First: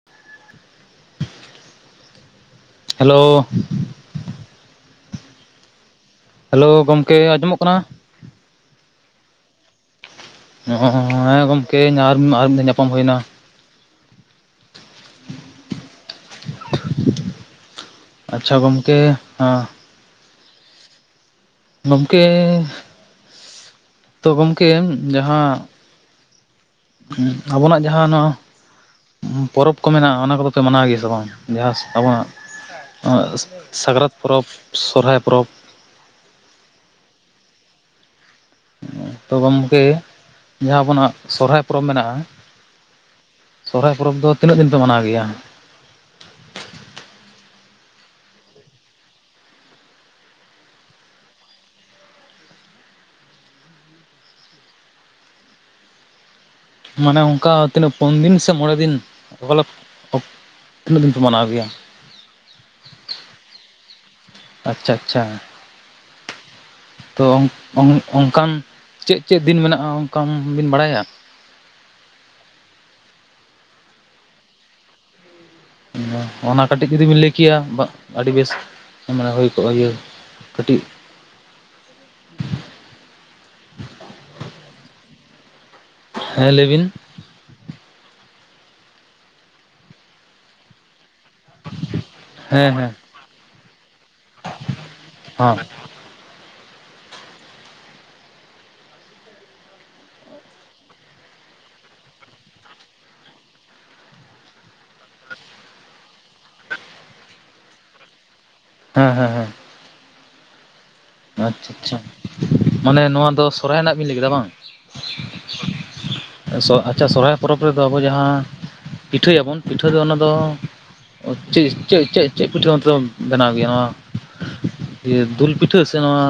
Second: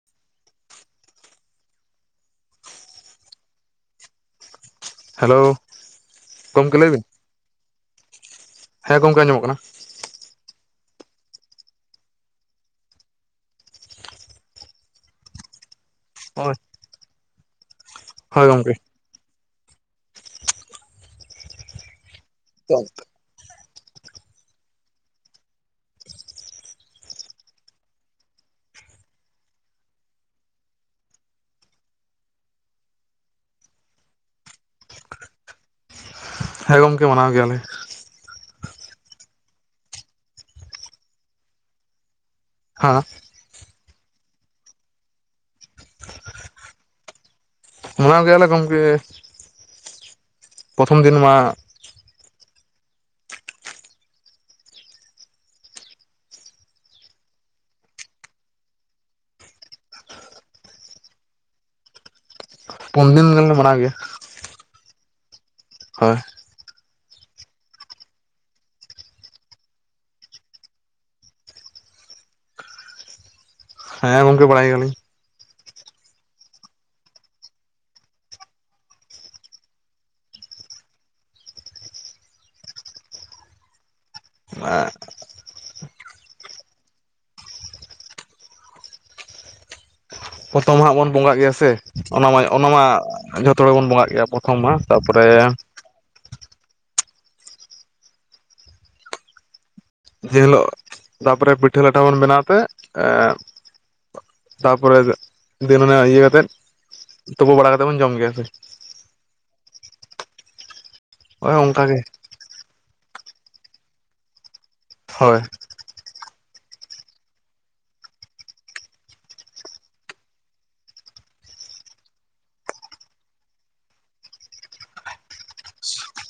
[inaudible] Hello hello hello ᱜᱚᱢᱠᱮ ᱞᱟᱹᱭ ᱵᱤᱱ ᱜᱚᱝᱠᱮ ᱟᱸᱡᱚᱢᱚᱜ ᱠᱟᱱᱟ? ᱦᱮᱸ ᱜᱚᱝᱠᱮ ᱟᱸᱡᱚᱢᱚᱜ ᱠᱟᱱᱟ᱾ ᱦᱚᱸᱻ ᱦᱮᱸ ᱜᱚᱝᱠᱮ ᱟᱨ ᱟᱨ ᱢᱤᱫ ᱫᱷᱟᱣ ᱧᱟᱯᱟᱢ ᱦᱩᱭᱮᱱᱟ᱾ ᱚ ᱟᱪᱪᱷᱟ ᱜᱚᱝᱠᱮ, ᱟᱸ ᱜᱚᱝᱠᱮ, ᱛᱚ ᱜᱚᱝᱠᱮ ᱡᱟᱦᱟᱸ ᱩᱸ ᱟᱵᱚᱱᱟᱜ ᱡᱟᱦᱟᱸ ᱱᱚᱣᱟ ᱚᱸ ᱯᱚᱨᱚᱵᱽ ᱠᱚ ᱢᱮᱱᱟᱜᱼᱟ ᱚᱱᱟ ᱠᱚᱫᱚ ᱯᱮ ᱢᱟᱱᱟᱣ ᱜᱮᱭᱟ ᱥᱮ ᱵᱟᱝ ᱡᱟᱦᱟᱸᱥ ᱟᱵᱚᱱᱟᱜ? ᱟᱸᱜ ᱥᱟᱠᱨᱟᱛ ᱯᱚᱨᱚᱵᱽ, ᱥᱚᱨᱦᱟᱭ ᱯᱚᱨᱚᱵᱽ᱾ ᱦᱮᱸ ᱜᱚᱝᱠᱮ ᱢᱟᱱᱟᱣ ᱜᱮᱭᱟᱞᱮ᱾ ᱛᱚ ᱜᱚᱝᱠᱮ, ᱡᱟᱦᱟᱸ ᱟᱵᱚᱱᱟᱜ ᱥᱚᱨᱦᱟᱭ ᱯᱚᱨᱚᱵᱽ ᱢᱮᱱᱟᱜᱼᱟ᱾ ᱦᱟᱸ ᱥᱚᱨᱦᱟᱭ ᱯᱚᱨᱚᱵᱽ ᱫᱚ ᱛᱤᱱᱟᱹᱜ ᱫᱤᱱ ᱯᱮ ᱢᱟᱱᱟᱣ ᱜᱮᱭᱟ? ᱢᱟᱱᱟᱣ ᱜᱮᱭᱟᱞᱮ ᱜᱚᱝᱠᱮ᱾ ᱯᱚᱛᱷᱚᱢ ᱫᱤᱱ ᱢᱟ ᱢᱟᱱᱮ ᱚᱝᱠᱟ ᱛᱤᱱᱟᱹᱜ ᱯᱩᱱ ᱫᱤᱱ ᱥᱮ ᱢᱚᱬᱮ ᱫᱤᱱ ᱵᱚᱞᱚᱠ ᱚᱠ ᱛᱤᱱᱟᱹᱜ ᱫᱤᱱ ᱯᱮ ᱢᱟᱱᱟᱣ ᱜᱮᱭᱟ? ᱯᱩᱱ ᱫᱤᱱ ᱜᱟᱱᱞᱮ ᱢᱟᱱᱟᱣ ᱜᱮᱭᱟ᱾ ᱟᱪᱪᱷᱟ ᱟᱪᱪᱷᱟ ᱦᱳᱭ ᱛᱚ ᱚᱝ ᱚᱝᱠᱟᱱ ᱪᱮᱜ ᱪᱮᱜ ᱫᱤᱱ ᱢᱮᱱᱟᱜᱼᱟ ᱚᱝᱠᱟᱱ ᱵᱤᱱ ᱵᱟᱲᱟᱭᱟ? ᱦᱮᱸ ᱜᱚᱝᱠᱮ ᱵᱟᱲᱟᱭ ᱜᱤᱭᱟ ᱞᱤᱧ᱾ ᱚᱱᱟ ᱠᱟᱹᱴᱤᱡ ᱡᱩᱫᱤᱵᱤᱱ ᱞᱟᱹᱭ ᱠᱮᱭᱟ ᱵᱟᱸ ᱟᱹᱰᱤ ᱵᱮ ᱢᱟᱱᱮ ᱦᱩᱭ ᱠᱚᱜᱼᱟ ᱤᱭᱟᱹ ᱠᱟᱹᱴᱤᱡ [inaudible] ᱦᱮᱸ ᱞᱟᱹᱭ ᱵᱤᱱ᱾ ᱯᱚᱛᱚᱢ ᱢᱟᱦᱟᱸᱜ ᱵᱚᱱ ᱵᱚᱸᱜᱟᱜ ᱜᱮᱭᱟ ᱥᱮ, ᱚᱱᱟ ᱢᱟ ᱚᱱᱟ ᱦᱮᱸ ᱢᱟ ᱦᱮᱸ ᱡᱷᱚᱛᱚ ᱦᱚᱲ ᱵᱚᱱ ᱵᱚᱸᱜᱟᱜ ᱜᱮᱭᱟ᱾ ᱯᱚᱛᱷᱚᱢ ᱢᱟ ᱛᱟᱯᱚᱨᱮ ᱦᱚᱸ ᱡᱮ ᱦᱤᱞᱳᱜ ᱛᱟᱯᱚᱨᱮ ᱯᱤᱴᱷᱟᱹ ᱞᱟᱴᱷᱟ ᱵᱚᱱ ᱵᱮᱱᱟᱣ ᱛᱮ ᱮᱸ ᱛᱟᱯᱚᱨᱮ ᱫᱤᱱᱢᱮ ᱤᱭᱟᱹ ᱠᱟᱛᱮᱫ ᱛᱩᱯᱩ ᱵᱟᱲᱟ ᱠᱟᱛᱮᱫ ᱵᱚᱱ ᱡᱚᱢ ᱜᱮᱭᱟ ᱥᱮ᱾ ᱦᱮᱸ ᱦᱮᱸ ᱦᱮᱸ ᱦᱳᱭ ᱚᱱᱠᱟ ᱟᱪᱪᱷᱟ ᱜᱮ ᱢᱟᱱᱮ ᱱᱚᱣᱟ ᱫᱚ ᱥᱚᱨᱦᱟᱭ ᱨᱮᱱᱟᱜ ᱵᱤᱱ ᱞᱟᱹᱭ ᱠᱮᱫᱟ ᱵᱟᱝ? ᱦᱳᱭ ᱮᱸ ᱥᱚ ᱟᱪᱪᱷᱟ ᱥᱚᱨᱦᱟᱭ ᱯᱚᱨᱚᱵᱽ ᱨᱮᱫᱚ ᱟᱵᱚ ᱡᱟᱦᱟᱸ ᱯᱤᱴᱷᱟᱹᱭᱟᱵᱚᱱ ᱯᱤᱴᱷᱟᱹ ᱫᱚ ᱚᱱᱟ ᱫᱚ ᱚᱸ ᱪᱮᱜ-ᱪᱮᱜ-ᱪᱮᱜ-ᱪᱮᱜ ᱯᱤᱴᱷᱟᱹ [unintelligible] ᱵᱮᱱᱟᱣ ᱜᱮᱭᱟ ᱱᱚᱣᱟ ᱫᱤᱭᱟᱹ ᱫᱩᱞ ᱯᱤ ᱴᱷᱟᱹ ᱥᱮ ᱱᱚᱣᱟ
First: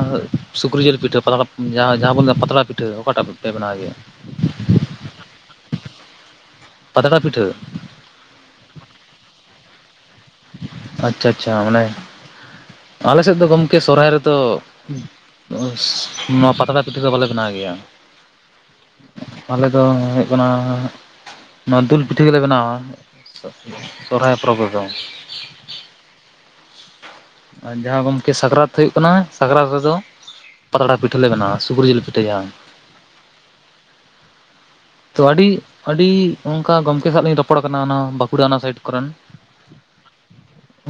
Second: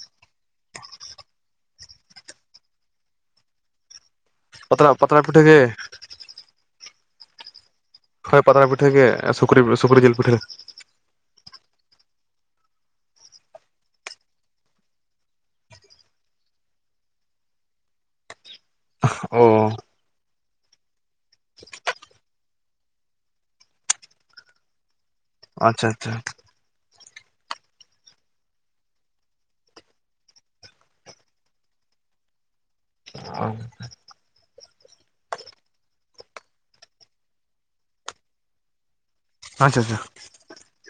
ᱥᱩᱠᱨᱤ ᱡᱤᱞ ᱯᱤᱴᱷᱟᱹ ᱯᱟᱛᱲᱟ ᱡᱟᱦᱟᱸ ᱢᱟᱦᱟᱸ ᱵᱚᱱ ᱞᱟᱹᱫᱟ ᱯᱟᱛᱲᱟ ᱯᱤᱴᱷᱟᱹ ᱚᱠᱟᱴᱟᱜ ᱯᱮ ᱵᱮᱱᱟᱣ ᱜᱮᱭᱟ? ᱯᱛᱲᱟ ᱯᱛᱲᱟ ᱯᱤᱴᱷᱟᱹ ᱜᱮ ᱾ ᱯᱟᱛᱲᱟ ᱯᱤᱴᱷᱟᱹ? ᱦᱳᱭ, ᱯᱟᱛᱲᱟ ᱯᱤᱴᱷᱟᱹ ᱜᱮ ᱟᱨ ᱥᱩᱠᱨᱤ ᱥᱩᱠᱨᱤ ᱡᱤᱞ ᱯᱤᱴᱷᱟᱹ ᱾ ᱟᱪᱪᱷᱟ ᱟᱪᱪᱷᱟ, ᱢᱟᱱᱮ ᱟᱞᱮ ᱥᱮᱫ ᱫᱚ ᱜᱚᱝᱠᱮ ᱥᱚᱨᱚᱦᱟᱭ ᱨᱮᱫᱚ [unintelligible] ᱱᱚᱣᱟ ᱯᱟᱛᱲᱟ ᱯᱤᱴᱷᱟᱹ ᱫᱚ ᱵᱟᱞᱮ ᱵᱮᱱᱟᱣ ᱜᱮᱭᱟ ᱾ ᱟᱞᱮ ᱚ ᱫᱚ ᱦᱩᱭᱩᱜ ᱠᱟᱱᱟ ᱱᱚᱣᱟ ᱫᱩᱞ ᱯᱤᱴᱷᱟᱹ ᱜᱮᱞᱮ ᱵᱮᱱᱟᱣᱟ ᱥᱚᱦᱨᱟᱭ ᱯᱚᱨᱚᱵᱽ ᱨᱮᱫᱚ ᱾ ᱟᱪᱪᱷᱟ ᱟᱪᱪᱷᱟ ᱾ ᱟᱨ ᱡᱟᱦᱟᱸ ᱜᱚᱢᱠᱮ ᱥᱟᱠᱨᱟᱛ ᱦᱩᱭᱩᱜ ᱠᱟᱱᱟ, ᱥᱟᱠᱨᱟᱛ ᱨᱮᱫᱚ ᱯᱟᱛᱲᱟ ᱯᱤᱴᱟᱹ ᱞᱮ ᱵᱮᱱᱟᱣᱟ, ᱥᱩᱠᱨᱤᱡᱤᱞ ᱯᱤᱴᱷᱟᱹ ᱡᱟᱦᱟ ᱾ ᱚ᱾ [inaudible] ᱛᱚ ᱟᱹᱰᱤ ᱟᱹᱰᱤ ᱚᱱᱠᱟ ᱜᱚᱝᱠᱮ ᱥᱟᱜ ᱞᱤᱧ ᱨᱚᱯᱚᱲ ᱠᱟᱱᱟ ᱚᱱᱟ ᱵᱟᱸᱠᱩᱲᱟ ᱚᱱᱟ ᱥᱟᱭᱤᱰ ᱠᱚᱨᱮᱱ‌᱾ ᱟᱪᱪᱷᱟ ᱟᱪᱪᱷᱟ ᱾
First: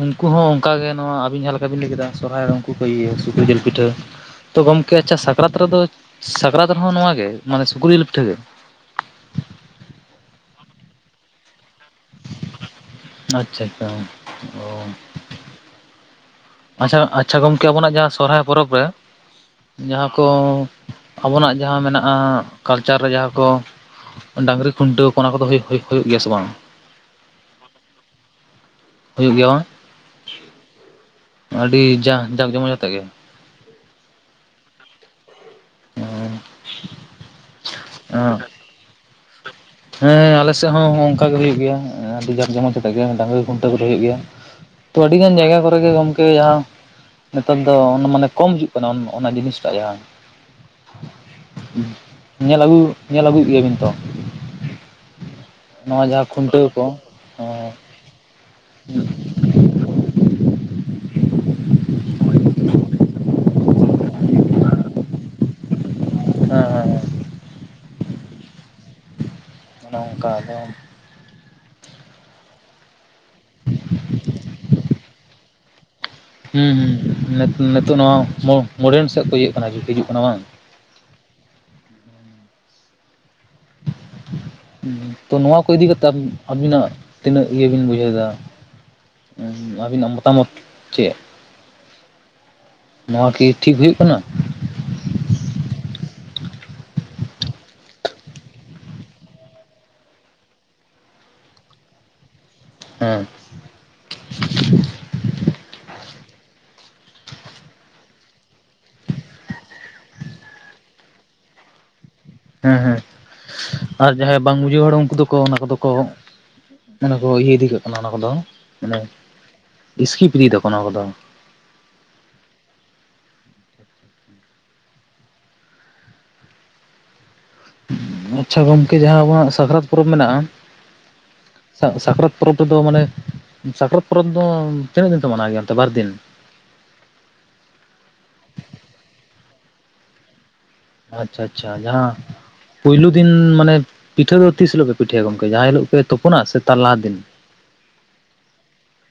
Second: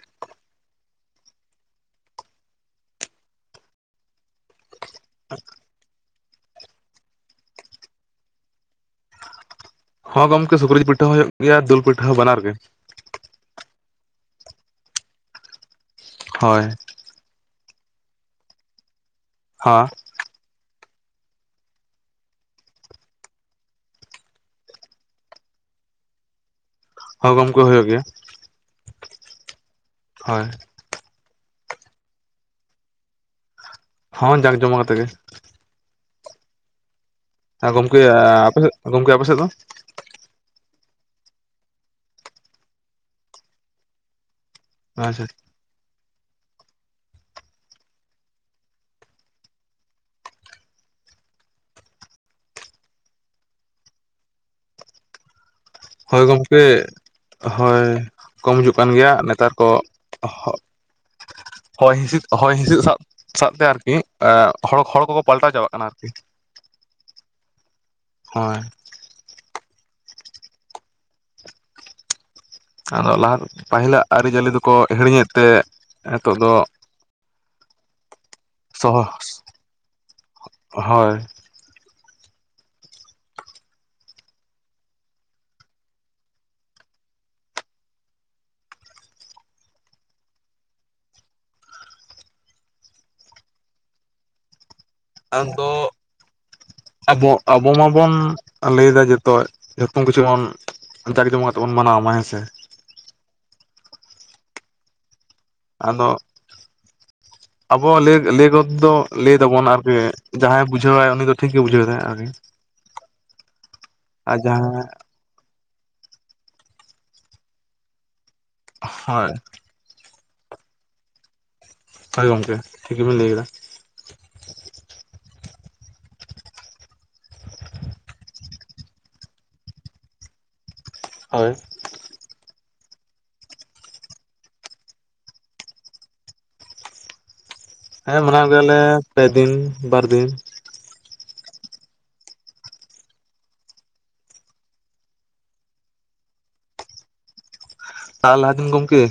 ᱩᱱᱠᱩ ᱦᱚᱸ ᱚᱱᱠᱟᱜᱮ ᱱᱚᱣᱟ ᱟᱹᱵᱤᱱ ᱡᱟᱦᱟᱸ ᱞᱮᱠᱟ ᱵᱤᱱ ᱞᱟᱹᱭ ᱠᱮᱫᱟ ᱥᱚᱨᱦᱟᱭ ᱨᱮ ᱩᱱᱠᱩ ᱦᱚᱸᱠᱚ ᱤᱭᱟᱹᱭᱟ ᱥᱩᱠᱨᱤ ᱡᱤᱞ ᱯᱤᱴᱷᱟᱹ ᱾ ᱛᱚ ᱜᱚᱝᱠᱮ ᱟᱪᱪᱷᱟ ᱥᱟᱠᱨᱟᱛ ᱨᱮᱫᱚ ᱥᱟᱠᱨᱟᱛ ᱨᱮᱦᱚᱸ ᱱᱚᱣᱟ ᱜᱮ ᱢᱟᱱᱮ ᱥᱩᱠᱨᱤᱡᱤᱞ ᱯᱤᱴᱷᱟᱹ ᱜᱮ? ᱦᱚᱸ ᱜᱚᱝᱠᱮ ᱥᱩᱠᱨᱤ ᱡᱤᱞ ᱯᱤᱴᱷᱟᱹ ᱦᱚᱸ ᱦᱩᱭᱩᱜ ᱜᱮᱭᱟ ᱫᱩᱞ ᱯᱤᱴᱷᱟᱹ ᱦᱚᱸ ᱵᱟᱱᱟᱨ ᱜᱮ ᱾ ᱟᱪᱪᱷᱟ ᱟᱪᱪᱷᱟ, ᱚ ᱾ ᱦᱚᱭ ᱾ ᱟᱪᱪᱷᱟ ᱟᱪᱪᱷᱟ ᱜᱚᱢᱠᱮ ᱟᱵᱚᱱᱟᱜ ᱡᱟᱦᱟᱸ ᱥᱚᱨᱦᱟᱭ ᱯᱚᱨᱚᱵᱽ ᱨᱮ ᱦᱚᱸ ᱡᱟᱦᱟᱸ ᱠᱚ ᱟᱵᱚᱱᱟᱜ ᱡᱟᱦᱟᱸ ᱢᱮᱱᱟᱜᱼᱟ, ᱠᱟᱞᱪᱟᱨ ᱨᱮ ᱡᱟᱦᱟᱸ ᱠᱚ ᱾ ᱰᱟᱹᱟᱝᱨᱤ ᱠᱷᱩᱱᱴᱟᱹᱣ ᱚᱱᱟ ᱠᱚᱫᱚ ᱦᱩᱭᱩᱜ ᱦᱩᱭᱩᱜ ᱜᱮᱭᱟ ᱥᱮ ᱵᱟᱝ? ᱦᱳᱭ ᱜᱚᱝᱠᱮ ᱦᱩᱭᱩᱜ ᱜᱮᱭᱟ ᱾ ᱦᱩᱭᱩᱜ ᱜᱮᱭᱟ ᱵᱟᱝ? ᱦᱳᱭ ᱾ ᱟᱹᱰᱤ ᱡᱟᱠ ᱡᱟᱠ ᱡᱚᱢᱚᱡ ᱟᱛᱮᱜ ᱜᱮ? ᱦᱚᱸ, ᱡᱟᱠ ᱡᱚᱢᱚᱠ ᱟᱛᱮᱜ ᱜᱮ ᱾ [unintelligible] ᱦᱮᱸ ᱜᱚᱝᱠᱮ, ᱟᱯᱮᱥᱮᱫ ᱜᱚᱝᱠᱮ ᱟᱯᱮ ᱥᱮᱫ ᱫᱚ? ᱦᱮᱸ ᱟᱞᱮ ᱥᱮᱫ ᱦᱚᱸ ᱚᱝᱠᱟ ᱜᱮ ᱦᱩᱭᱩᱜ ᱜᱮᱭᱟ ᱟᱹᱰᱤ ᱡᱟᱠ ᱡᱚᱢᱚᱡᱽ ᱠᱟᱛᱮᱜ ᱜᱮ ᱰᱟᱝᱨᱤ ᱠᱷᱩᱱᱴᱟᱹ ᱠᱚ ᱫᱚ ᱦᱩᱭᱩᱜ ᱜᱮᱭᱟ ᱾ ᱛᱚ ᱟᱹᱰᱤ ᱟᱪᱪᱷᱟ ᱜᱟᱱ ᱡᱟᱭᱜᱟ ᱠᱚᱨᱮᱜ ᱜᱮ ᱜᱚᱝᱠᱮ ᱡᱟᱦᱟᱸ ᱱᱮᱛᱟᱨ ᱫᱚ ᱢᱟᱱᱮ ᱠᱚᱢ ᱦᱤᱡᱩ ᱠᱟᱱᱟ ᱚᱱᱟ ᱡᱤᱱᱤᱥᱴᱟᱜ ᱡᱟᱦᱟᱸ᱾ ᱧᱮᱞ ᱟᱹᱜᱩ ᱧᱮᱞ ᱟᱹᱜᱩᱭᱮᱫ ᱜᱮᱭᱟᱵᱤᱱ ᱛᱚ? ᱱᱚᱣᱟ ᱦᱳᱭ ᱡᱟᱦᱟᱸ ᱜᱚᱢᱠᱮ ᱠᱷᱩᱱᱴᱟᱹᱣ ᱠᱚ ᱦᱳᱭ ᱠᱚᱢ ᱦᱤᱡᱩᱜ ᱠᱟᱱ ᱜᱮᱭᱟ ᱱᱮᱛᱟᱨ ᱠᱚ [unintelligible] ᱦᱚᱸ᱾ ᱦᱚᱭ ᱦᱤᱸᱥᱤᱫ ᱦᱚᱭ ᱦᱤᱸᱥᱤᱫ ᱥᱟᱵ ᱥᱟᱵᱛᱮ ᱟᱨᱠᱤ ᱦᱚᱲ ᱦᱚᱲ ᱠᱚᱠᱚ ᱯᱟᱞᱴᱟᱣ ᱪᱟᱵᱟᱜ ᱠᱟᱱᱟ ᱟᱨᱠᱤ ᱾ ᱦᱮᱸ ᱾ ᱦᱚᱭ ᱾ ᱚᱱᱮ ᱚᱱᱠᱟ ᱟᱫᱚ ᱟᱫᱚ ᱞᱟᱦᱟ, ᱯᱟᱦᱤᱞᱟᱜ ᱟᱹᱨᱤᱪᱟᱹᱞᱤ ᱫᱚᱠᱚ ᱦᱤᱲᱤᱧᱮᱫ ᱛᱮ ᱱᱤᱛᱚᱜ ᱫᱚ ᱦᱩᱸ ᱦᱩᱸ ᱱᱤᱛ ᱱᱤᱛᱚᱜ ᱱᱚᱣᱟ ᱢᱟᱹ ᱥᱚᱦᱚ ᱢᱟᱹᱲᱟᱹᱱ ᱥᱮᱫ ᱛᱮ ᱤᱭᱟᱹᱜ ᱠᱟᱱᱟ ᱵᱤᱥᱤ ᱦᱤᱡᱩᱜ ᱠᱟᱱᱟ ᱵᱟᱝ? ᱦᱳᱭ ᱾ [inaudible] ᱛᱚ ᱱᱚᱶᱟ ᱠᱚ ᱤᱫᱤ ᱠᱟᱛᱮᱜ ᱟᱵᱤᱱ ᱟᱵᱤᱱᱟᱜ ᱛᱤᱱᱟᱹᱜ ᱤᱭᱟᱹ ᱵᱤᱱ ᱵᱩᱡᱷᱟᱹᱣ ᱮᱫᱟ? ᱟᱹᱵᱤᱱᱟᱜ ᱢᱚᱛᱟᱢᱚᱛ ᱪᱮᱫ? ᱱᱚᱶᱟ ᱠᱤ ᱴᱷᱤᱠ ᱦᱩᱭᱩᱜ ᱠᱟᱱᱟ? ᱟᱢᱫᱚ ᱟᱵᱚ ᱟᱵᱚ ᱢᱟᱵᱚᱱ ᱞᱟᱹᱭᱮᱫᱟ ᱡᱚᱛᱚ ᱡᱚᱛᱚ ᱠᱤᱪᱷᱩ ᱵᱚᱱ ᱡᱟᱠ ᱡᱚᱢᱚᱠ ᱟᱛᱮᱫ ᱵᱚᱱ ᱢᱟᱱᱟᱣᱢᱟ ᱦᱮᱸ ᱥᱮ? ᱦᱮᱸ। ᱟᱫᱚ ᱟᱵᱚᱣᱟᱜ ᱞᱟᱹᱭ ᱞᱟᱹᱭ ᱜᱚᱫ ᱫᱚ ᱞᱟᱹᱭ ᱫᱟᱵᱚᱱ ᱟᱨᱠᱤ ᱡᱟᱦᱟᱸᱭᱮ ᱵᱩᱡᱷᱟᱹᱣᱟᱭ ᱩᱱᱤ ᱫᱚ ᱴᱷᱤᱠ ᱜᱮᱭ ᱵᱩᱡᱷᱟᱹᱣᱫᱟᱭ ᱟᱨᱠᱤ᱾ ᱦᱮᱸ ᱦᱮᱸ, ᱟᱨ ᱡᱟᱦᱟᱸᱭ ᱵᱟᱝ ᱵᱩᱡᱷᱟᱹᱣ ᱦᱚᱲ ᱩᱱᱠᱩ ᱫᱚᱠᱚ ᱚᱱᱟ ᱠᱚᱫᱚ ᱠᱚ ᱢᱟᱱᱮ ᱠᱚ ᱤᱭᱟᱹ ᱤᱫᱤ ᱠᱟᱜ ᱠᱟᱱᱟ ᱚᱱᱟ ᱠᱚᱫᱚ ᱢᱟᱱᱮ ᱦᱳᱭ ᱤᱥᱠᱤᱯ ᱤᱫᱤ ᱮᱫᱟ ᱠᱚ ᱚᱱᱟ ᱠᱚᱫᱚ᱾ ᱦᱳᱭ ᱜᱚᱝᱠᱮ ᱴᱷᱤᱠ ᱜᱮᱵᱤᱱ ᱞᱟᱹᱭᱮᱫᱟ᱾ ᱟᱪᱪᱷᱟ ᱜᱚᱢᱠᱮ ᱡᱟᱦᱟᱸ ᱟᱵᱚᱱᱟᱜ ᱥᱟᱠᱨᱟᱛ ᱯᱚᱨᱚᱵᱽ ᱢᱮᱱᱟᱜᱼᱟ᱾ ᱦᱳᱭ᱾ ᱥᱟ ᱥᱟᱠᱨᱟᱛ ᱯᱚᱨᱚᱵᱽ ᱨᱮᱫᱚ ᱢᱟᱱᱮ ᱥᱟᱠᱨᱟᱛ ᱯᱚᱨᱚᱵᱽ ᱫᱚ ᱛᱤᱱᱟᱹᱜ ᱫᱤᱱ ᱯᱮ ᱢᱟᱱᱟᱣ ᱜᱮᱭᱟ ᱚᱱᱛᱮ ᱵᱟᱨ ᱫᱤᱱ? ᱦᱮᱸ, ᱢᱟᱱᱟᱣ ᱜᱮᱭᱟᱞᱮ ᱯᱮ ᱫᱤᱱ ᱵᱟᱨ ᱫᱤᱱ। ᱟᱪᱪᱷᱟ ᱟᱪᱪᱷᱟ ᱡᱟᱦᱟᱸ ᱯᱳᱭᱞᱩ ᱫᱤᱱ ᱢᱟᱱᱮ ᱯᱤᱴᱷᱟᱹ ᱫᱚ ᱛᱤᱥ ᱦᱤᱞᱳᱜ ᱯᱮ ᱯᱤᱴᱷᱟᱹᱭᱟ ᱜᱚᱢᱠᱮ ᱡᱟᱦᱟᱸ ᱦᱤᱞᱳᱜ ᱯᱮ ᱛᱳᱯᱳᱱᱟ ᱥᱮ ᱛᱟᱨ ᱞᱟᱦᱟ ᱫᱤᱱ? ᱛᱟᱨ ᱞᱟᱦᱟ ᱫᱤᱱ ᱜᱚᱝᱠᱮ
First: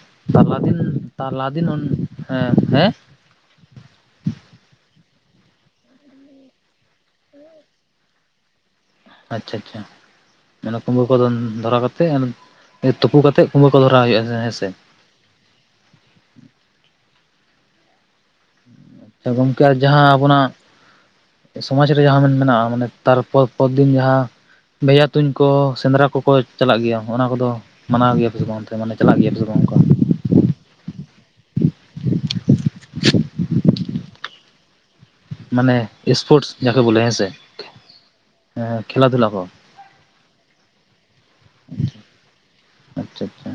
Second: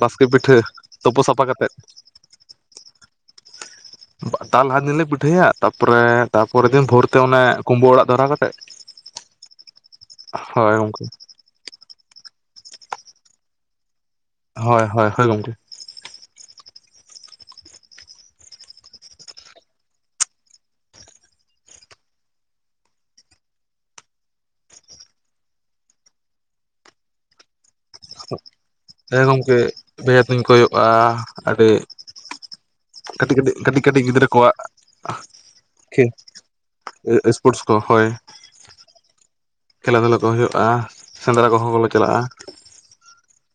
ᱵᱟᱥᱠᱮ ᱛᱟᱨ ᱯᱤᱴᱷᱟᱹ ᱞᱟᱦᱟ ᱫᱤᱱ ᱛᱳᱯᱳ ᱛᱟᱨ ᱥᱟᱯᱷᱟ ᱞᱟᱦᱟ ᱫᱤᱱ ᱠᱟᱛᱮᱫ᱾ ᱚᱱ ᱦᱮᱸ, ᱦᱮᱸ? ᱛᱟᱨ ᱞᱟᱦᱟ ᱫᱤᱱᱞᱮ ᱯᱤᱴᱷᱟᱹᱭᱟ ᱛᱟᱨᱯᱚᱨᱮ ᱛᱟᱨᱯᱚᱨᱮᱨ ᱫᱤᱱ ᱵᱷᱳᱨᱛᱮ ᱚᱱᱮ ᱠᱩᱢᱵᱟᱹ ᱚᱲᱟᱜ ᱫᱷᱚᱨᱟᱣ ᱠᱟᱛᱮᱫ। ᱟᱪᱪᱷᱟ ᱪᱪᱪᱷᱟ ᱦᱳᱭ ᱢᱟᱱᱮ ᱠᱩᱢᱵᱟᱹ ᱜᱚᱢᱠᱮ ᱠᱚ ᱫᱷᱚᱨᱟᱣ ᱠᱟᱛᱮᱫ ᱟᱨ ᱛᱩᱯᱩ ᱠᱟᱛᱮᱫ ᱠᱩᱸᱵᱟᱹ ᱠᱚ ᱫᱷᱚᱨᱟᱣ ᱦᱩᱭᱩᱜᱼᱟ, ᱦᱮᱸ ᱥᱮ? ᱦᱳᱭ ᱦᱳᱭ ᱜᱚᱝᱠᱮ ᱾ ᱜᱚᱝᱠᱮ ᱟᱨ ᱡᱟᱦᱟᱸ ᱟᱵᱚᱱᱟᱜ ᱥᱚᱢᱟᱡᱽ ᱨᱮᱭᱟᱜ ᱦᱚᱸ ᱵᱚᱱ ᱢᱟᱱᱟᱣᱟ ᱢᱟᱱᱮ ᱛᱟᱨᱯᱚᱨ ᱫᱤᱱ ᱡᱟᱦᱟᱸ ᱵᱷᱮᱡᱟ ᱛᱩᱧ ᱠᱚ ᱥᱮᱸᱫᱽᱨᱟ ᱠᱚᱠᱚ ᱪᱟᱞᱟᱜ ᱜᱮᱭᱟ, ᱚᱱᱟ ᱠᱚᱫᱚ ᱢᱟᱱᱟᱣ ᱜᱮᱭᱟᱯᱮ ᱥᱮ ᱵᱟᱝ ᱚᱱᱛᱮ ᱢᱟᱱᱮ ᱪᱟᱞᱟᱜ ᱜᱮᱭᱟ ᱯᱮ ᱥᱮ ᱵᱟᱝ? ᱵᱷᱮᱡᱟ ᱛᱩᱧ ᱠᱚ ᱦᱩᱭᱩᱜᱼᱟ ᱟᱹᱰᱤ ᱠᱟᱹᱴᱤᱡ ᱠᱟᱹᱴᱤᱡ ᱠᱟᱹᱴᱤᱡ ᱠᱟᱹᱴᱤᱡ ᱜᱤᱫᱽᱨᱟᱹ ᱠᱚᱣᱟᱜ᱾ ᱢᱟᱱᱮ ᱥᱯᱳᱴᱥ ᱡᱟᱠᱮ ᱵᱚᱞᱮ ᱦᱮ ᱥᱮᱸ ᱥᱯᱳᱨᱴᱥ ᱠᱚ ᱦᱳᱭ ᱠᱷᱮᱞᱟ ᱫᱷᱩᱞᱟ ᱠᱚ᱾ ᱠᱷᱮᱞᱟ ᱫᱷᱩᱞᱟ ᱠᱚ ᱦᱩᱭᱩᱜᱼᱟ, ᱥᱮᱸᱫᱽᱨᱟ ᱠᱚᱦᱚᱸ ᱞᱮ ᱪᱟᱞᱟᱜᱼᱟ᱾ ᱟᱪᱪᱷᱟ ᱟᱪᱪᱷᱟ᱾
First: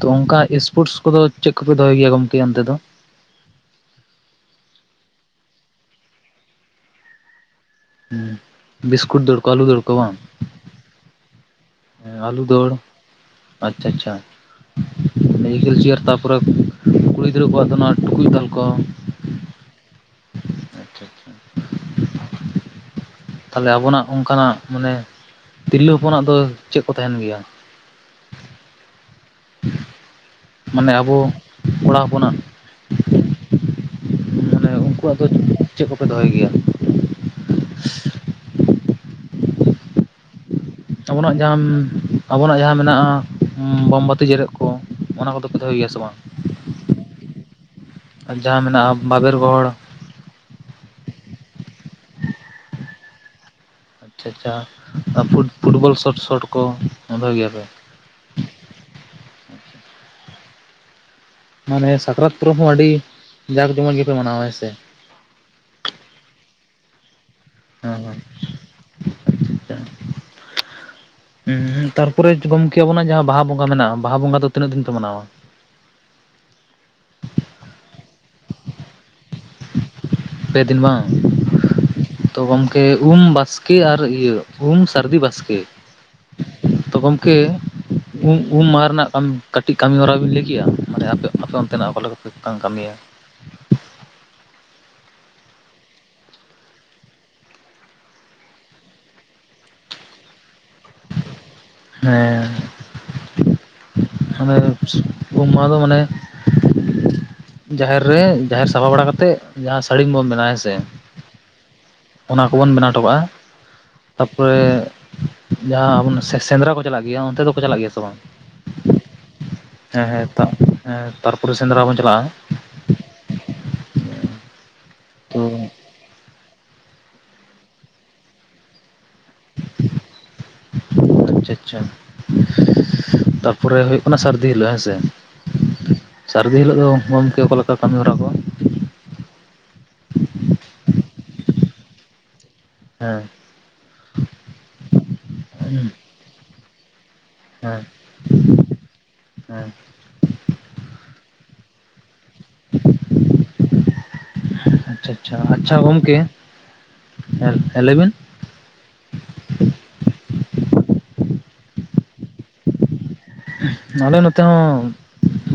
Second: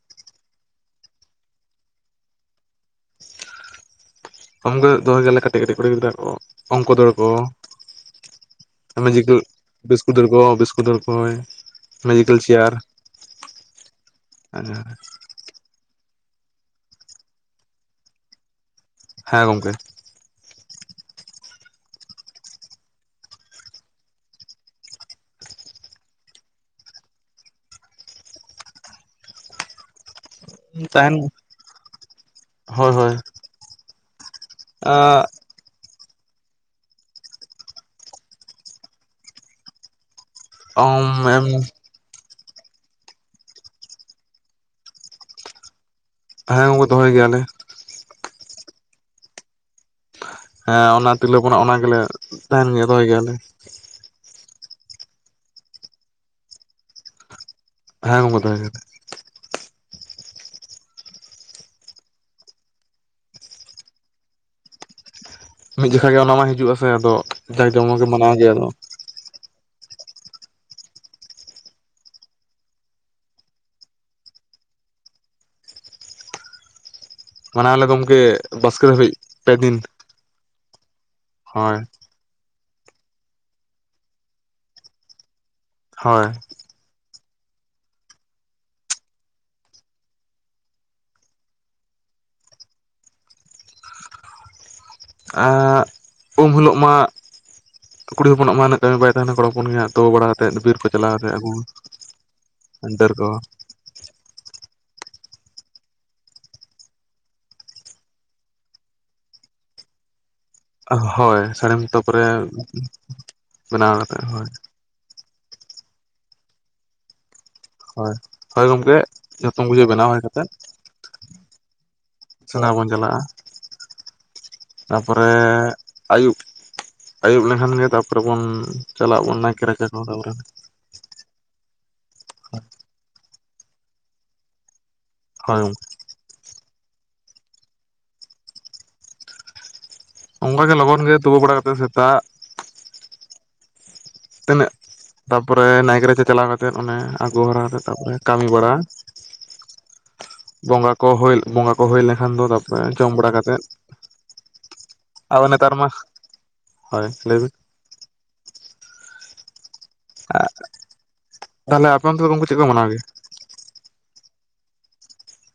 ᱛᱚ ᱚᱱᱠᱟ ᱥᱯᱳᱴᱥ ᱠᱚᱫᱚ ᱪᱮᱫ ᱠᱚᱯᱮ ᱫᱚᱦᱚᱭ ᱜᱮᱭᱟ ᱜᱚᱝᱠᱮ ᱚᱱᱛᱮ ᱫᱚ? ᱠᱚᱢ ᱜᱮ ᱫᱚᱦᱚᱭ ᱜᱮᱭᱟᱞᱮ ᱠᱟᱹᱴᱤᱡ ᱠᱟᱹᱴᱤᱡ ᱠᱩᱲᱤ ᱜᱤᱫᱽᱨᱟᱹᱣᱟᱜ ᱠᱚ ᱚᱝᱠᱚ ᱫᱚ ᱠᱚ ᱵᱤᱥᱠᱩᱴ ᱫᱟᱹᱲ ᱠᱚ ᱟᱹᱞᱩ [unintelligible] ᱵᱤᱥᱠᱩᱴ ᱫᱟᱹᱲ ᱠᱚ ᱵᱤᱥᱠᱩᱴ ᱫᱟᱹᱲ ᱠᱚᱭ᱾ ᱟᱞᱩ ᱫᱟᱹᱲ, ᱟᱪᱪᱷᱟ ᱟᱪᱪᱷᱟ᱾ ᱢᱮᱡᱤᱠᱮᱞ ᱪᱮᱭᱟᱨ ᱛᱟᱯᱚᱨᱮ ᱠᱩᱲᱤ ᱜᱤᱫᱽᱨᱟᱹ ᱠᱚᱣᱟᱜ ᱫᱚ ᱱᱚᱣᱟ ᱴᱩᱠᱩᱡ ᱫᱟᱞ ᱠᱚ᱾ ᱦᱮᱸ ᱜᱚᱝᱠᱮ᱾ ᱟᱪᱪᱷᱟ ᱟᱪᱪᱷᱟ ᱛᱟᱦᱚᱞᱮ ᱟᱵᱚᱱᱟᱜ ᱚᱝᱠᱟᱱᱟᱜ ᱢᱟᱱᱮ ᱛᱤᱨᱞᱟᱹ ᱦᱚᱯᱚᱱᱟᱜ ᱫᱚ ᱪᱮᱜ ᱠᱚ ᱛᱟᱦᱮᱸᱱ ᱜᱮᱭᱟ? ᱢᱟᱱᱮ ᱛᱟᱦᱮᱱ ᱟᱵᱚ ᱠᱚᱲᱟ ᱦᱚᱯᱚᱱᱟᱜ? ᱦᱳᱭ ᱦᱳᱭ ᱢᱟᱱᱮ ᱩᱱᱠᱩᱣᱟᱜ ᱫᱚ ᱪᱮᱜ ᱠᱚᱯᱮ ᱫᱚᱦᱚᱭ ᱜᱮᱭᱟ? ᱟᱵᱚᱱᱟᱜ ᱮᱢ ᱡᱟᱦᱟᱸ [unintelligible] ᱟᱵᱚᱱᱟᱜ ᱡᱟᱦᱟᱸ ᱢᱮᱱᱟᱜᱼᱟ ᱵᱚᱢᱵᱟᱛᱤ ᱡᱮᱨᱮᱫ ᱠᱚ ᱚᱱᱟ ᱠᱚᱫᱚ ᱯᱮ ᱫᱚᱦᱚᱭ ᱜᱮᱭᱟ ᱥᱮ ᱵᱟᱝ? ᱦᱮᱸ ᱜᱚᱝᱠᱮ ᱫᱚᱦᱚᱭ ᱜᱮᱭᱟᱞᱮ᱾ ᱟᱨ ᱡᱟᱦᱟᱸ ᱢᱮᱱᱟᱜᱼᱟ ᱵᱟᱵᱮᱨ ᱜᱚᱦᱚᱲ᱾ ᱦᱮᱸ ᱚᱱᱟ ᱛᱤᱨᱞᱟᱹᱯᱚᱱᱟᱜ ᱚᱱᱟ ᱜᱮᱞᱮ ᱛᱟᱦᱮᱱ ᱜᱮᱭᱟ ᱫᱚᱦᱚᱭ ᱜᱮᱭᱟᱞᱮ᱾ ᱟᱪᱪᱷᱟ ᱟᱪᱪᱷᱟ ᱟ ᱯᱷᱩᱴᱵᱚᱞ ᱥᱚᱴ ᱥᱚᱴ ᱠᱚ ᱫᱚᱦᱚᱭ ᱜᱮᱭᱟᱯᱮ? ᱦᱮᱸ ᱜᱚᱝᱠᱮ ᱫᱚᱦᱚᱭ ᱜᱮᱭᱟ ᱞᱮ᱾ ᱢᱟᱱᱮ ᱥᱟᱠᱨᱟᱛ ᱯᱚᱨᱚᱵ ᱦᱚᱸ ᱟᱹᱰᱤ ᱡᱟᱠ ᱡᱚᱢᱚᱠ ᱜᱮᱯᱮ ᱢᱟᱱᱟᱣᱟ ᱦᱮᱸᱥᱮ? ᱢᱤᱫ ᱡᱚᱠᱷᱚᱡ ᱜᱮ ᱚᱱᱟ ᱢᱟ ᱦᱤᱡᱩᱜ ᱟᱥᱮ ᱟᱫᱚ ᱡᱟᱠ ᱡᱚᱢᱚᱜ ᱜᱮ ᱢᱟᱱᱟᱣ ᱜᱮᱭᱟ, ᱟᱫᱚ [inaudible] ᱩᱸ ᱛᱟᱨᱯᱚᱨᱮ ᱜᱚᱝᱠᱮ ᱟᱵᱚᱱᱟᱜ ᱡᱟᱸᱦᱟᱸ ᱵᱟᱦᱟ ᱵᱚᱸᱜᱟ ᱢᱮᱱᱟᱜᱼᱟ ᱵᱟᱦᱟ ᱵᱚᱸᱜᱟ ᱫᱚ ᱛᱤᱱᱟᱹᱜ ᱫᱤᱱ ᱯᱮ ᱢᱟᱱᱟᱣᱟ? ᱢᱟᱱᱟᱣ ᱟᱞᱮ ᱜᱚᱢᱠᱮ ᱵᱟᱥᱠᱮᱹ ᱫᱷᱟᱹᱵᱤᱡ ᱯᱮ ᱫᱤᱱ ᱯᱮ ᱫᱤᱱ ᱢᱟ ᱦᱳᱭ ᱛᱚ ᱜᱚᱢᱠᱮ ᱩᱢ ᱵᱟᱥᱠᱮ ᱟᱨ ᱤᱭᱟᱹ ᱩᱢ, ᱥᱟᱹᱨᱫᱤ, ᱵᱟᱥᱠᱮ, ᱦᱚᱭ᱾ ᱛᱚ ᱜᱚᱢᱠᱮ ᱩᱢ ᱩᱢ ᱢᱟᱦᱟ ᱨᱮᱱᱟᱜ ᱠᱟᱢ ᱠᱟᱹᱴᱤᱡ ᱠᱟᱹᱢᱤ ᱦᱚᱨᱟ ᱵᱤᱱ ᱞᱟᱹᱭ ᱠᱮᱭᱟ ᱢᱟᱱᱮ ᱟᱯᱮ ᱟᱯᱮ ᱚᱱᱛᱮᱱᱟᱜ ᱚᱠᱟ ᱞᱮᱠᱟ ᱯᱮ ᱪᱮᱜ ᱠᱟᱝ ᱠᱟᱢᱤᱭᱟ? ᱟᱸᱜ ᱩᱢ ᱦᱤᱞᱚᱜ ᱢᱟ ᱠᱩᱲᱤ ᱦᱚᱯᱚᱱᱟᱜ ᱢᱟ ᱩᱱᱟᱹᱜ ᱠᱟᱹᱢᱤ ᱵᱟᱭ ᱛᱟᱦᱮᱸᱱᱟ ᱠᱚᱲᱟ ᱦᱚᱯᱚᱱ ᱜᱮᱦᱟᱸᱜ ᱛᱳᱯᱳ ᱵᱟᱲᱟ ᱠᱟᱛᱮᱫ ᱵᱤᱨ ᱠᱚ ᱪᱟᱞᱟᱣ ᱠᱟᱛᱮᱫ ᱟᱜᱩ ᱦᱮᱸ ᱰᱟᱹᱨ ᱠᱚ, ᱢᱟᱱᱮ [inaudible] ᱩᱢ ᱢᱟᱦᱟ ᱫᱚ ᱢᱟᱱᱮ ᱡᱟᱦᱮᱨ ᱨᱮ ᱡᱟᱦᱮᱨ ᱥᱟᱯᱷᱟ ᱵᱟᱲᱟ ᱠᱟᱛᱮᱜ ᱡᱟᱦᱟᱸ ᱥᱟᱲᱤᱢ ᱵᱚᱱ ᱵᱮᱱᱟᱣᱟ ᱦᱮᱸᱥᱮ, ᱦᱳᱭ ᱥᱟᱲᱤᱢ ᱛᱟᱯᱚᱨᱮ ᱵᱮᱱᱟᱣ ᱦᱚᱴᱚ ᱠᱟᱜᱼᱟ ᱵᱮᱱᱟᱣ ᱠᱟᱛᱮᱜ ᱦᱳᱭ, ᱡᱟᱸᱦᱟᱸ ᱟᱵᱩᱱ ᱥᱮ ᱥᱮᱸᱫᱽᱨᱟ ᱠᱚ ᱪᱟᱞᱟᱜ ᱜᱮᱭᱟ ᱚᱱᱛᱮ ᱫᱚ ᱠᱚ ᱪᱟᱞᱟᱜ ᱜᱮᱭᱟ ᱥᱮ ᱦᱳᱭ ᱵᱟᱝ? ᱦᱳᱭ ᱜᱚᱢᱠᱮ ᱡᱚᱛᱚᱢ ᱵᱩᱡᱷᱟᱹᱣ ᱦᱮᱸ ᱵᱮᱱᱟᱣ ᱦᱩᱭ ᱦᱮᱸ ᱠᱟᱛᱮᱫ ᱛᱟᱨᱯᱚᱨᱮ ᱥᱮᱸᱫᱽᱨᱟ ᱵᱚᱱ ᱪᱟᱞᱟᱜᱼᱟ, ᱥᱮᱸᱫᱽᱨᱟ ᱵᱚᱱ ᱪᱟᱞᱟᱜᱼᱟ, ᱛᱟᱯᱚᱨᱮ ᱛᱚ ᱟᱭᱩᱵ ᱟᱹᱭᱩᱵ ᱞᱮᱠᱷᱟᱱ ᱜᱮ ᱛᱟᱯᱚᱨᱮ ᱵᱚᱱ ᱪᱟᱞᱟᱜ ᱵᱚᱱ ᱱᱟᱭᱠᱮ ᱨᱟᱪᱟ ᱠᱚ ᱛᱟᱯᱚᱨᱮ ᱟᱪᱪᱷᱟ ᱟᱪᱪᱷᱟ ᱛᱟᱯᱚᱨᱮ ᱦᱩᱭᱩᱜ ᱠᱟᱱᱟ ᱥᱟᱹᱨᱫᱤ ᱦᱤᱞᱳᱜ ᱦᱮᱸᱥᱮ? ᱦᱳᱭ ᱜᱚᱢ ᱥᱟᱨᱫᱤ ᱦᱤᱞᱳᱜ ᱫᱚ ᱜᱚᱝᱠᱮ ᱚᱠᱟ ᱞᱮᱠᱟ ᱠᱟᱢᱤ ᱦᱚᱨᱟ? ᱠᱚ ᱚᱝᱠᱟ ᱜᱮ ᱞᱚᱜᱚᱱ ᱜᱮ ᱛᱩᱯᱩ ᱵᱟᱲᱟ ᱠᱟᱛᱮ ᱥᱮᱛᱟᱜ ᱦᱮᱸ᱾ ᱛᱤᱱᱟᱹᱜ ᱛᱟᱯᱚᱨᱮ ᱱᱟᱭᱠᱮ ᱦᱮᱸ ᱨᱟᱪᱟ ᱪᱟᱞᱟᱣ ᱠᱟᱛᱮᱫ ᱚᱱᱮ ᱟᱜᱩ ᱦᱚᱨᱟ ᱠᱟᱛᱮ ᱛᱟᱯᱚᱨᱮ ᱠᱟᱢᱤ ᱵᱟᱲᱟ, ᱦᱮᱸ ᱵᱚᱸᱜᱟ ᱠᱚ ᱦᱳᱭ ᱵᱚᱸᱜᱟ ᱠᱚ ᱦᱩᱭ ᱞᱮᱱᱠᱷᱟᱱ ᱛᱟ ᱡᱚᱢ ᱵᱟᱲᱟ ᱠᱟᱛᱮᱫ ᱟᱪᱪᱷᱟ ᱟᱪᱪᱷᱟ ᱟᱨᱚ ᱱᱮᱛᱟᱨ ᱟᱪᱪᱷᱟ ᱢᱟ ᱜᱚᱢᱠᱮ ᱦᱳᱭ ᱞᱟᱹᱭᱵᱤᱱ᱾ ᱦᱮᱸ ᱞᱟᱹᱭ ᱵᱤᱱ᱾ ᱛᱟᱦᱞᱮ ᱟᱯᱮ ᱚᱱᱛᱮ ᱫᱚ ᱜᱚᱝᱠᱮ ᱪᱮᱫ ᱠᱚ ᱢᱟᱱᱟᱣ ᱜᱮᱭᱟ? ᱟᱞᱮ ᱱᱚᱛᱮ ᱦᱚᱸ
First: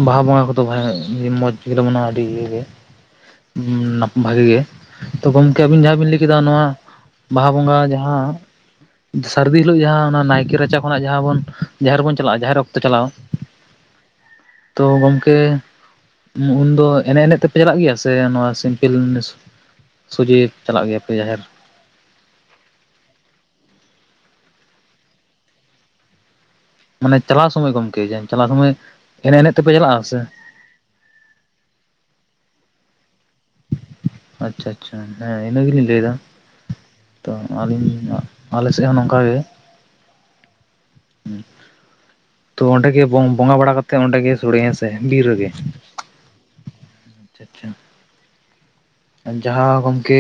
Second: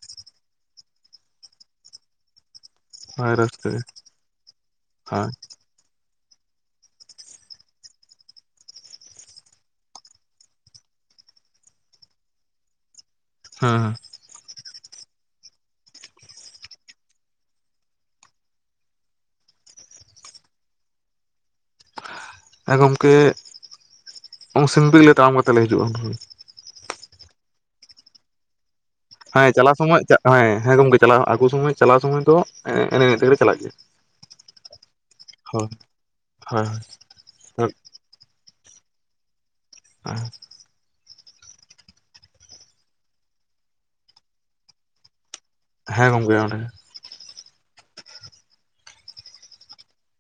ᱵᱟᱦᱟ ᱵᱚᱸᱜᱟ ᱠᱚᱫᱚ ᱟᱹᱰᱤ ᱢᱚᱸᱡ ᱜᱮᱞᱮ ᱢᱟᱱᱟᱣ ᱟᱹᱰᱤ ᱤᱭᱟᱹ ᱜᱮ᱾ ᱦᱳᱭ ᱨᱟᱹᱥᱠᱟᱹ ᱩᱸ ᱱᱟᱯ ᱵᱷᱟᱜᱮ ᱜᱮ ᱛᱚ ᱦᱳᱭ ᱜᱚᱝ ᱠᱮ ᱟᱵᱤᱱ ᱡᱟᱸᱦᱟᱸ ᱵᱤᱱ ᱞᱟᱹᱭ ᱠᱮᱫᱟ ᱱᱚᱣᱟ ᱵᱟᱦᱟ ᱵᱚᱸᱜᱟ ᱡᱟᱦᱟᱸ ᱥᱟᱹᱨᱫᱤ ᱦᱤᱞᱳᱜ ᱡᱟᱦᱟᱸ ᱚᱱᱟ ᱱᱟᱭᱠᱮ ᱨᱟᱪᱟ ᱠᱷᱚᱱᱟᱜ ᱡᱟᱦᱟᱸ ᱵᱚᱱ ᱡᱟᱦᱮᱨ ᱵᱚᱱ ᱪᱟᱞᱟᱜᱼᱟ, ᱡᱟᱦᱮᱨ ᱚᱠᱛᱚ ᱪᱟᱞᱟᱣ ᱦᱩᱸ ᱦᱩᱸ᱾ ᱛᱚ ᱜᱚᱢᱠᱮ ᱩᱱᱫᱚ ᱮᱱᱮᱡ ᱮᱱᱮᱡ ᱛᱮᱯᱮ ᱪᱟᱞᱟᱜ ᱜᱮᱭᱟ ᱥᱮ ᱱᱚᱣᱟ ᱥᱤᱢᱯᱮᱞ ᱡᱤᱱᱤᱥ ᱥᱳᱡᱷᱮ ᱪᱟᱞᱟᱜ ᱜᱮᱭᱟᱯᱮ ᱡᱟᱦᱮᱨ? ᱦᱮᱸ ᱜᱚᱢᱠᱮ ᱚᱝ ᱥᱤᱢᱯᱮᱹᱞ ᱞᱮ ᱛᱟᱲᱟᱢ ᱠᱟᱛᱮ ᱞᱮ ᱦᱤᱡᱩᱜᱼᱟ ᱩᱱ ᱥᱚᱢᱚᱭ᱾ ᱢᱟᱱᱮ ᱪᱟᱞᱟᱣ ᱥᱚᱢᱚᱭ ᱜᱚᱢᱠᱮ ᱡᱟᱦᱮᱨ ᱪᱟᱞᱟᱣ ᱥᱚᱢᱚᱭ᱾ ᱮᱱᱮᱡ ᱦᱮᱸ ᱮᱱᱮᱡ ᱛᱮᱯᱮ ᱪᱟᱞᱟᱣ ᱥᱚᱢᱚᱭ ᱪᱟᱞᱟᱜᱼᱟ ᱥᱮ ᱪᱟᱜ ᱦᱮᱸ ᱦᱮᱸ ᱜᱚᱝᱠᱮ ᱪᱟᱞᱟᱣ ᱟᱜᱩ ᱥᱚᱢᱚᱭ ᱪᱟᱞᱟᱣ ᱥᱚᱢᱚᱭ ᱫᱚ ᱮᱱᱮᱡ ᱮᱱᱮᱡ ᱛᱮᱜᱮ ᱞᱮ ᱟᱪᱪᱷᱟ ᱟᱪᱪᱷᱟ ᱦᱮᱸ ᱦᱳᱭ ᱤᱱᱟᱹ ᱜᱮᱞᱤᱧ ᱞᱟᱹᱭᱫᱟ ᱦᱳᱭ ᱾ ᱛᱚ ᱟᱹᱞᱤᱧ, ᱟᱞᱮ ᱥᱮᱜ ᱦᱚᱸ ᱱᱚᱝᱠᱟ ᱜᱮ ᱾ ᱦ [unintelligible] ᱦᱩ [unintelligible] ᱸ ᱛᱚ ᱚᱸᱰᱮ ᱜᱮ ᱵᱚᱝ ᱵᱚᱸᱜᱟ ᱵᱟᱲᱟ ᱠᱟᱛᱮᱜ, ᱚᱸᱰᱮ ᱜᱮ ᱥᱳᱲᱮᱹ ᱦᱮᱸ ᱥᱮ ᱵᱤᱨ ᱨᱮᱜᱮ ᱾ ᱦᱮᱸ ᱠᱟᱱ ᱜᱮᱭᱟ ᱾ ᱪᱮᱫᱼᱼ ᱡᱟᱦᱟ ᱜᱚᱢᱠᱮ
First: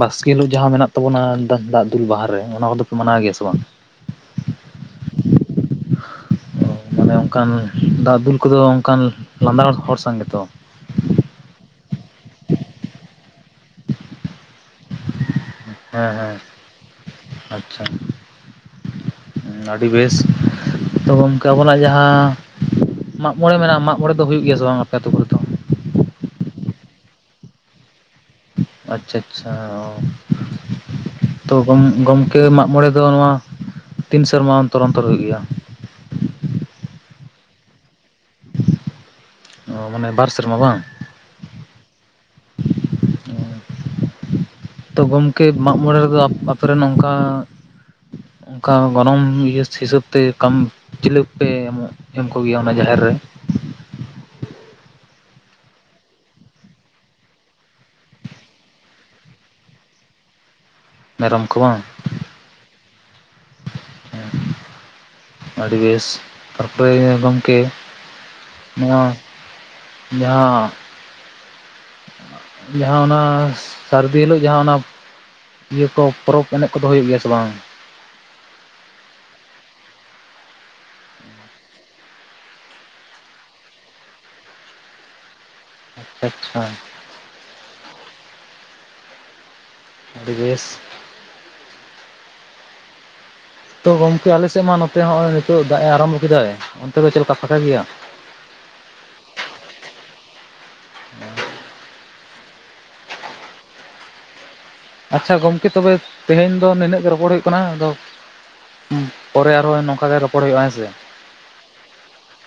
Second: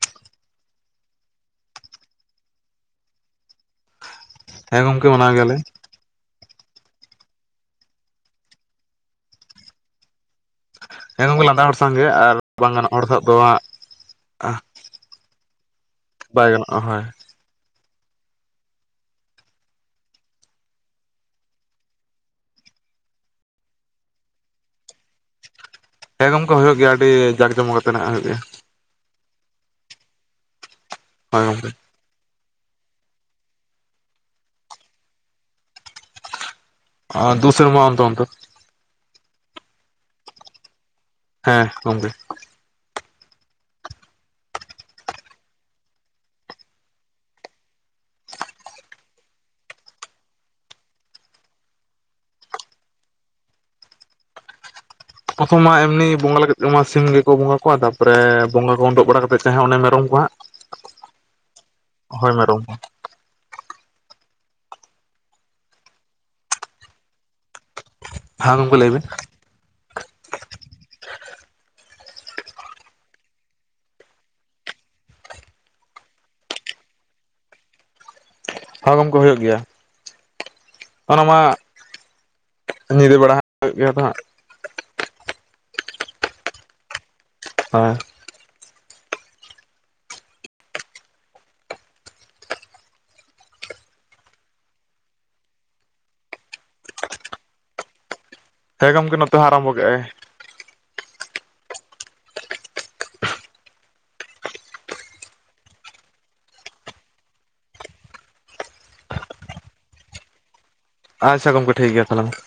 ᱵᱟᱥᱠᱮ ᱦᱤᱞᱳᱜ ᱡᱟᱦᱟᱸ ᱢᱮᱱᱟᱜ ᱛᱟᱵᱚᱱᱟ ᱫᱟᱜ ᱫᱩᱞ ᱵᱟᱦᱟ ᱨᱮ ᱚᱱᱟ ᱠᱚᱫᱚ ᱯᱮ ᱢᱟᱱᱟᱣ ᱜᱮᱭᱟ ᱥᱮ ᱵᱟᱝ? ᱦᱮᱸ ᱜᱚᱝᱠᱮ ᱢᱟᱱᱟᱣ ᱜᱮᱭᱟ ᱞᱮ ᱾ ᱢᱟᱱᱮ ᱚᱱᱠᱟᱱ ᱫᱟᱜ ᱫᱩᱞ ᱠᱚᱫᱚ ᱚᱱᱠᱟᱱ ᱞᱟᱸᱫᱟ ᱦᱚᱲ ᱥᱟᱶ ᱜᱮᱛᱚ ᱾ ᱦᱮᱸ ᱜᱚᱝᱠᱮ ᱞᱟᱸᱫᱟ ᱦᱚᱲ ᱥᱟᱶᱜ ᱜᱮ ᱟᱨ ᱵᱟᱝ ᱜᱟᱱᱚᱜ ᱦᱚᱲ ᱥᱟᱶ ᱫᱚᱣᱟᱜ ᱦᱮᱸ ᱦᱮᱸ ᱵᱟᱭ ᱜᱟᱱᱚᱜᱼᱟ ᱦᱳᱭ ᱾ ᱟᱪᱪᱷᱟ ᱾ ᱟᱹᱰᱤ ᱵᱮᱥ ᱛᱚ ᱜᱚᱢᱠᱮ ᱟᱵᱤᱱᱟᱜ ᱡᱟᱦᱟ ᱢᱟᱜ ᱢᱚᱬᱮ ᱢᱮᱱᱟᱜᱼᱟ ᱢᱟᱜ ᱢᱚᱬᱮ ᱫᱚ ᱦᱩᱭᱩᱜ ᱜᱤᱭᱟ ᱥᱮ ᱵᱟᱝ ᱟᱯᱮ ᱟᱛᱩ ᱠᱚᱨᱮ ᱫᱚ? ᱦᱮᱸ ᱜᱚᱢᱠᱮ ᱦᱩᱭᱩᱜ ᱜᱮᱭᱟ ᱟᱹᱰᱤ ᱡᱟᱠ ᱡᱚᱢᱚᱠ ᱟᱛᱮ ᱱᱟᱜ ᱦᱩᱭᱩᱜ ᱜᱮᱭᱟ ᱾ ᱟᱪᱪᱷᱟ ᱟᱪᱪᱷᱟ ᱦᱳᱭ ᱛᱚ ᱛᱚ ᱜᱚᱝᱠᱮ ᱜᱚᱢ ᱜᱚᱢ ᱟᱯᱮ ᱢᱟᱜ ᱢᱚᱬᱮ ᱫᱚ ᱱᱚᱣᱟ ᱛᱤᱱ ᱥᱮᱨᱢᱟ ᱚᱱᱛᱚᱨ ᱚᱱᱛᱚᱨ ᱦᱩᱭᱩᱜ ᱜᱮᱭᱟ? ᱟᱨ ᱫᱩᱥᱮᱨᱢᱟ ᱚᱱᱛᱮᱨ ᱚᱱᱛᱮᱨ ᱾ ᱚ ᱢᱟᱱᱮ ᱵᱟᱨ ᱥᱮᱨᱢᱟ ᱵᱟᱝ? ᱦᱮᱸ ᱜᱚᱝᱠᱮ ᱾ ᱛᱚ ᱜᱚᱝᱠᱮ ᱢᱟᱜ ᱢᱚᱬᱮ ᱨᱮᱫᱚ ᱟᱯᱮ ᱨᱮᱱ ᱱᱚᱝᱠᱟ ᱚᱱᱠᱟ ᱜᱚᱱᱚᱝ ᱤᱭᱟᱹ ᱦᱤᱥᱟᱹᱵ ᱛᱮ ᱠᱟᱢ ᱪᱤᱞᱟᱹᱠ ᱯᱮ ᱮᱢᱚᱜ ᱮᱢ ᱠᱚᱜᱮᱭᱟ ᱚᱱᱟ ᱡᱟᱦᱮᱨ ᱨᱮ? ᱯᱨᱚᱛᱷᱚᱢ ᱢᱟ ᱮᱢᱱᱤ ᱵᱚᱸᱜᱟ ᱞᱟᱹᱜᱤᱫ ᱛᱮ ᱢᱟ ᱥᱤᱢ ᱜᱮᱠᱚ ᱵᱚᱸᱜᱟ ᱠᱚᱣᱟ, ᱛᱟᱨᱯᱚᱨᱮ ᱵᱚᱸᱜᱟ ᱠᱚ ᱩᱰᱩᱠ ᱵᱟᱲᱟ ᱠᱟᱛᱮᱫ ᱡᱟᱦᱟᱸ ᱢᱮᱨᱚᱢ ᱠᱚ ᱦᱟᱸᱜ ᱢᱮᱨᱚᱢ ᱠᱚ ᱵᱟᱝ? ᱦᱳᱭ ᱢᱮᱨᱚᱢ ᱠᱚ ᱦᱮᱸᱼᱼ ᱟᱹᱰᱤ ᱵᱮᱥ. ᱛᱟᱨᱯᱚᱨᱮ ᱜᱚᱢᱠᱮ ᱦᱮᱸ ᱜᱚᱢᱠᱮ ᱞᱟᱹᱭ ᱱᱚᱣᱟ ᱵᱤᱱ ᱡᱟᱦᱟᱸ ᱡᱟᱦᱟᱸ ᱚᱱᱟ ᱥᱟᱹᱨᱫᱤ ᱦᱤᱞᱟᱹᱜ ᱡᱟᱦᱟᱸ ᱚᱱᱟ ᱤᱭᱟᱹ ᱠᱚ ᱯᱚᱨᱚᱵᱽ ᱮᱱᱮᱡ ᱠᱚᱫᱚ ᱦᱩᱭᱩᱜ ᱜᱮᱭᱟ ᱥᱮ ᱵᱟᱝ? ᱦᱮᱸ ᱜᱚᱢᱠᱮ ᱦᱩᱭᱩᱜ ᱜᱮᱭᱟ ᱾ ᱚᱱᱟ ᱢᱟ ᱱᱤᱡᱮ ᱵᱟᱲᱟ ᱦᱚᱸ ᱦᱩᱭᱩᱜ ᱜᱮᱭᱟ ᱛᱟᱦᱮᱫ ᱾ ᱟᱪᱪᱷᱟ ᱾ ᱦᱮᱸ ᱟᱹᱵᱤ ᱵᱮᱥ ᱾ ᱛᱚ ᱜᱚᱝᱠᱮ ᱟᱞᱮᱥᱮᱫ ᱢᱟ ᱱᱚᱛᱮ ᱱᱚᱜᱼᱚᱭ ᱱᱤᱛᱚᱜ ᱫᱟᱜ ᱮ ᱟᱨᱟᱢᱵᱷᱚ ᱠᱮᱫᱟᱭ, ᱚᱱᱛᱮ ᱫᱚ ᱪᱮᱫ ᱞᱮᱠᱟ ᱯᱷᱟᱸᱠᱟ ᱜᱮᱭᱟ? ᱛᱚ ᱜᱚᱢᱠᱮ ᱱᱚᱛᱮ ᱦᱚᱭ ᱟᱨᱟᱢᱵᱷᱚ ᱠᱮᱫᱼᱟᱭ ᱾ ᱟᱪᱪᱷᱟ ᱜᱚᱝᱠᱮ ᱛᱚᱵᱮ, ᱛᱮᱦᱮᱧ ᱫᱚ ᱱᱤᱱᱟᱹᱜ ᱜᱮ ᱨᱚᱯᱚᱲ ᱦᱩᱭᱩᱜ ᱠᱟᱱᱟ ᱟᱫᱚᱼᱼ ᱯᱚᱨᱮ ᱟᱨᱦᱚᱸ ᱱᱚᱝᱠᱟ ᱜᱮ ᱨᱚᱯᱚᱲ ᱦᱩᱭᱩᱜᱼᱟ ᱦᱮᱸ ᱥᱮ ᱾ ᱟᱪᱪᱷᱟ ᱜᱚᱢᱠᱮ ᱴᱷᱤᱠ ᱜᱮᱭᱟ ᱛᱟᱦᱚᱞᱮ ᱢᱟ ᱾